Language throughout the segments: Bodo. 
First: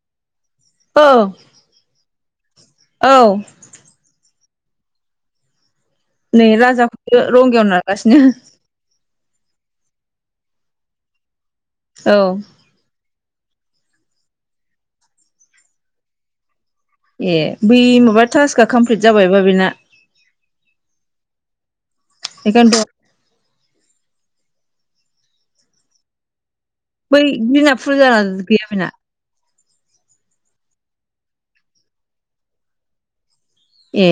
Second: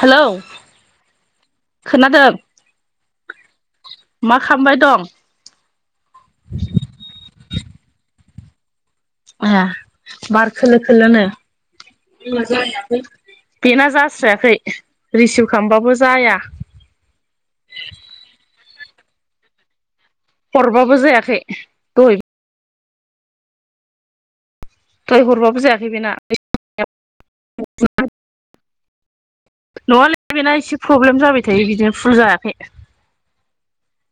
हेलौ ओं खोनादों। औ मा खामबाय दं? नै राजाखौसो रंगियायाव नारगासिनो। ए बार खोलो खोलोनो। औ बेना जास्रायाखै रिसिभ खालामबाबो जाया। ए बै माबा थास्कआ कमप्लिट जाबायबा बेना। हरबाबो जायाखै दहाय। एखायनथ'। दहाय हरबाबो जायाखै बेना। बै [unintelligible] नङालै बेना एसे प्रब्लेम जाबाय थायो बिदिनो फुल जायाखै। ए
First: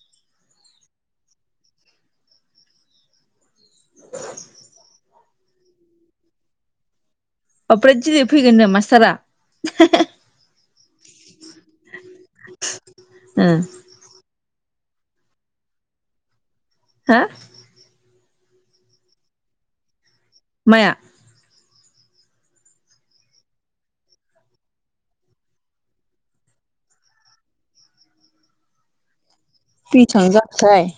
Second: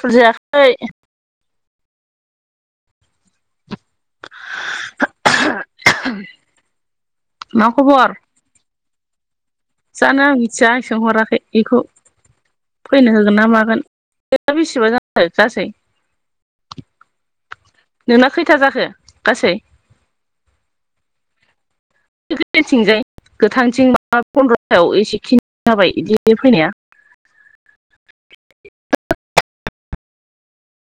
फुल जायाखै। [inaudible] मा आमफ्राय खबर दिनै फैगोननो मासथारा? जानो आं मिथिया आं सोंहराखै इखौ फैनो होगोन ओ ना मागोन। [unintelligible] हो? नोंना खैथा जाखो गासै? माया? [unintelligible] गोथांथिं माबा फन्द्रथायाव एसेखिनि जाबाय बिदि फैनाया। बेसेबां जाखोथाय।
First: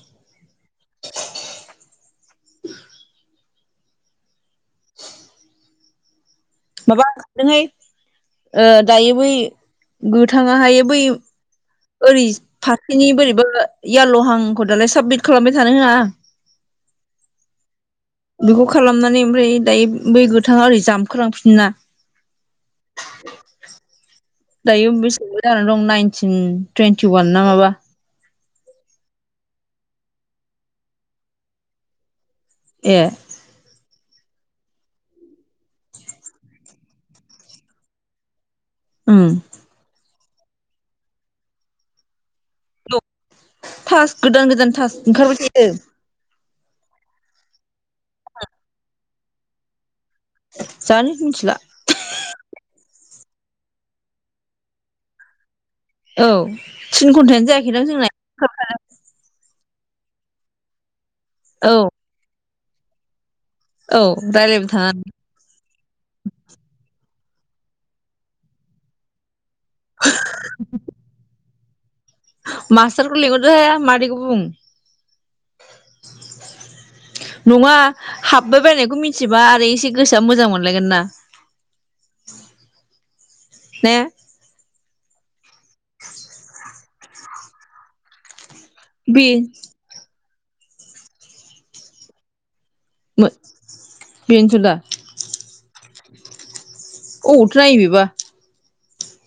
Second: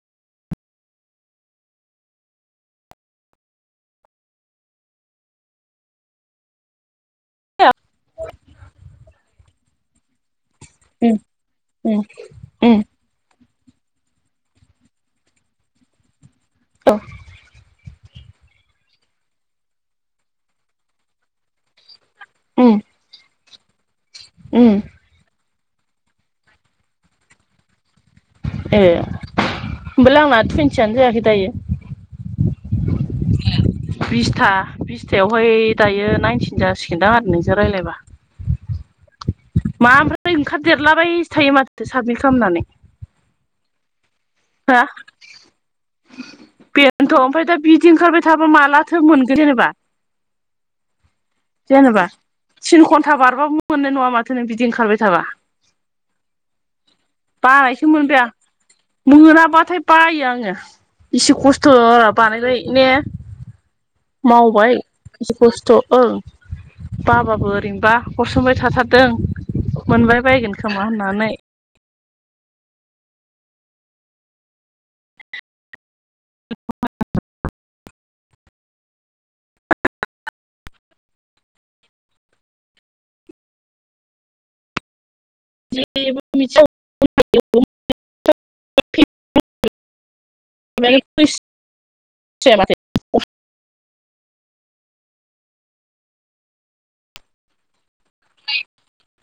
माबा खारदोंहाय ओ दायो बै गोथाङा हायो बै उम उम ओरै उम फाफ्लिनि बोरैबा यल'हांखौ दालाय साबमिट खालामबाय थानो होया। औ बेखौ खालामनानै ओमफ्राय दायो बै गोथाङा ओरै जामखो लांफिनोना। ओम दायो बेसेबा जानानै दं नाइनटिन टुइन्टि वान ना माबा। ए होमबालाय आंना टुइन्टियानो जायाखै दायो। ए बिसथा बिसथायावहाय दायो नाइनटिन जासिगोनदां आरो नोंजों रायलायबा। उम मा ओमफ्राय ओंखारदेरलाबायसो थायो माथो साबमिट खालामनानै। थास्क गोदान गोदान हो थास ओंखारबाय थायो। बेनोथ' ओमफ्राय दा बिदि ओंखारबाय थाबा मालाथो मोनगोन जेनेबा। जानो मिथिला। जेनोबा थिन घन्टा बारबाबो मोननाय नङा माथो नों बिदि ओंखारबाय थाबा। औ थिन घन्टायानो जायाखैदां बानायसो जोंना मोनबाय आं [inaudible] मोनाबाथाय बायो आङो इसे औ खस्थ'ल' बानायलाय ने। औ रायज्लायबाय मावबाय थाङा एसे खस्थ' ओं। बाबाबो ओरैनोबा हरसोमबाय थाथारदों मोनबाय बायगोन खोमा होननानै। मासटारखौ लिंहरदोहाय मादैखौ बुं। नङा हाब बाय बायनायखौ मिथिबा आरो एसे गोसोआ मोजां मोनलायगोन ना। ने? [unintelligible] बे [unintelligible] जाया माथो। मो-बेनोथ दा। अबावथो नायो बेबा। [inaudible]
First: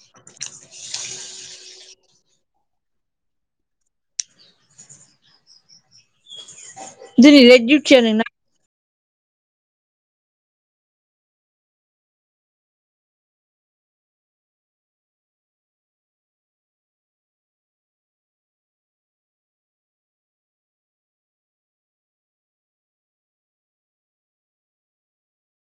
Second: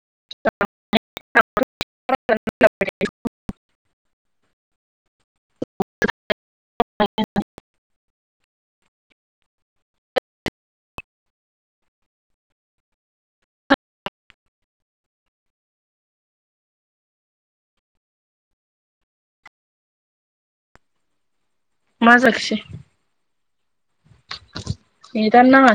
[unintelligible] दिनिलाय दिवथिया नोंना मा जाखोसै? नेदानो नाङा।